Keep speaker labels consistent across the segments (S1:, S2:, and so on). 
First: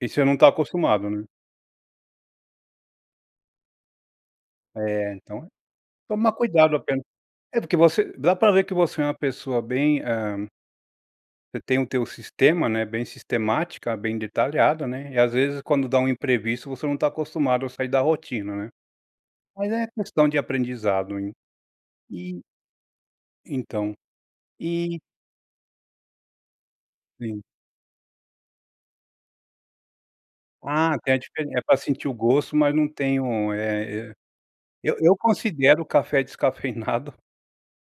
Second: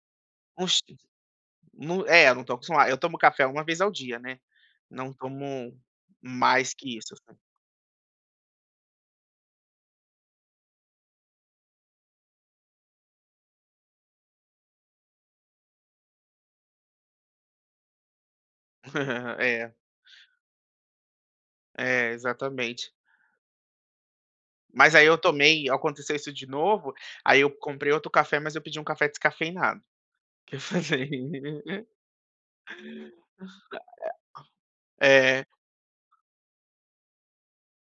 S1: E você não tá
S2: [unintelligible]
S1: acostumado, né.
S2: .Nu é, eu não tô acostumado, eu tomo café uma vez ao dia, né. Não
S1: É,
S2: tomo
S1: então é tomar
S2: mais
S1: cuidado
S2: que
S1: apenas.
S2: isso, assim.
S1: É porque você dá pra ver que você é uma pessoa bem, eh Você tem o teu sistema, né, bem sistemática, bem detalhado, né, e às vezes quando dá um imprevisto você não tá acostumado a sair da rotina, né. Mas
S2: É.
S1: é questão de aprendizado.
S2: É,
S1: E
S2: exatamente.
S1: então,
S2: Mas
S1: e
S2: aí eu tomei aconteceu isso de novo, aí
S1: Sim.
S2: eu comprei outro café, mas eu pedi um café descafeinado. O que
S1: Ah,
S2: fazer?
S1: tem a diferença, é pra sentir o gosto mas não tem o, eh eh eu eu
S2: É.
S1: considero o café descafeinado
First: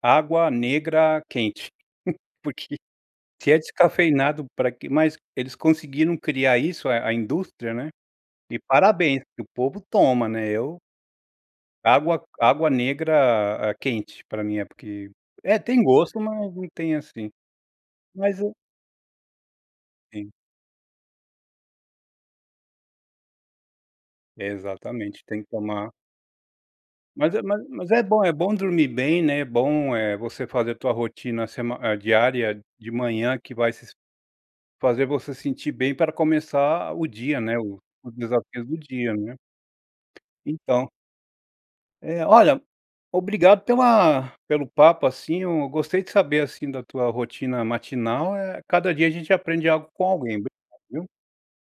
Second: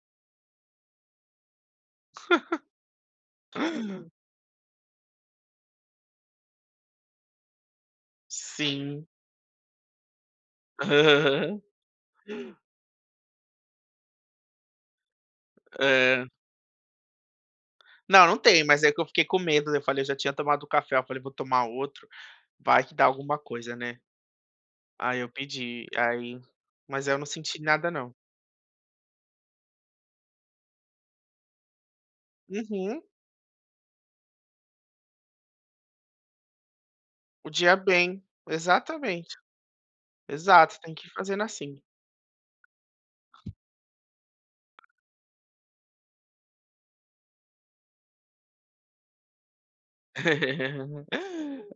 S1: água negra quente. Porque, se é descafeinado, pra que mas eles conseguiram criar isso a a indústria, né. E
S2: Sim.
S1: parabéns que o povo toma, né, eu Água água negra, ah, quente pra mim. É, porque é, tem gosto
S2: Hã.
S1: mas não tem assim.
S2: Não, não
S1: Mas o
S2: tem, mas é que eu fiquei com medo, né, eu falei eu já tinha
S1: Sim.
S2: tomado o café, eu falei: "Vou tomar outro, vai que dá alguma coisa, né".
S1: É
S2: Aí
S1: exatamente,
S2: eu
S1: tem que
S2: pedi,
S1: tomar
S2: aí, mas aí eu não
S1: Mas é
S2: senti
S1: mas
S2: nada
S1: mas é
S2: não.
S1: bom é bom dormir bem, né, é bom, eh, você fazer a tua rotina sema é diária de
S2: Uhum.
S1: manhã que vai se fazer você se sentir bem para começar o dia,
S2: O
S1: né,
S2: dia
S1: o os
S2: bem,
S1: desafios do dia, né.
S2: exatamente. Exato, você
S1: Então
S2: tem que ir fazendo assim.
S1: É. Olha, obrigado pela pelo papo, assim, eu gostei de saber, assim, da tua rotina matinal, eh, cada dia a gente aprende algo com alguém, obrigado viu.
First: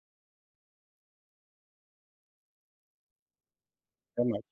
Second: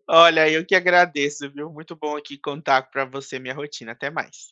S2: Olha, eu que agradeço, viu. Muito bom aqui contar pra você minha rotina, até
S1: Até mais.
S2: mais.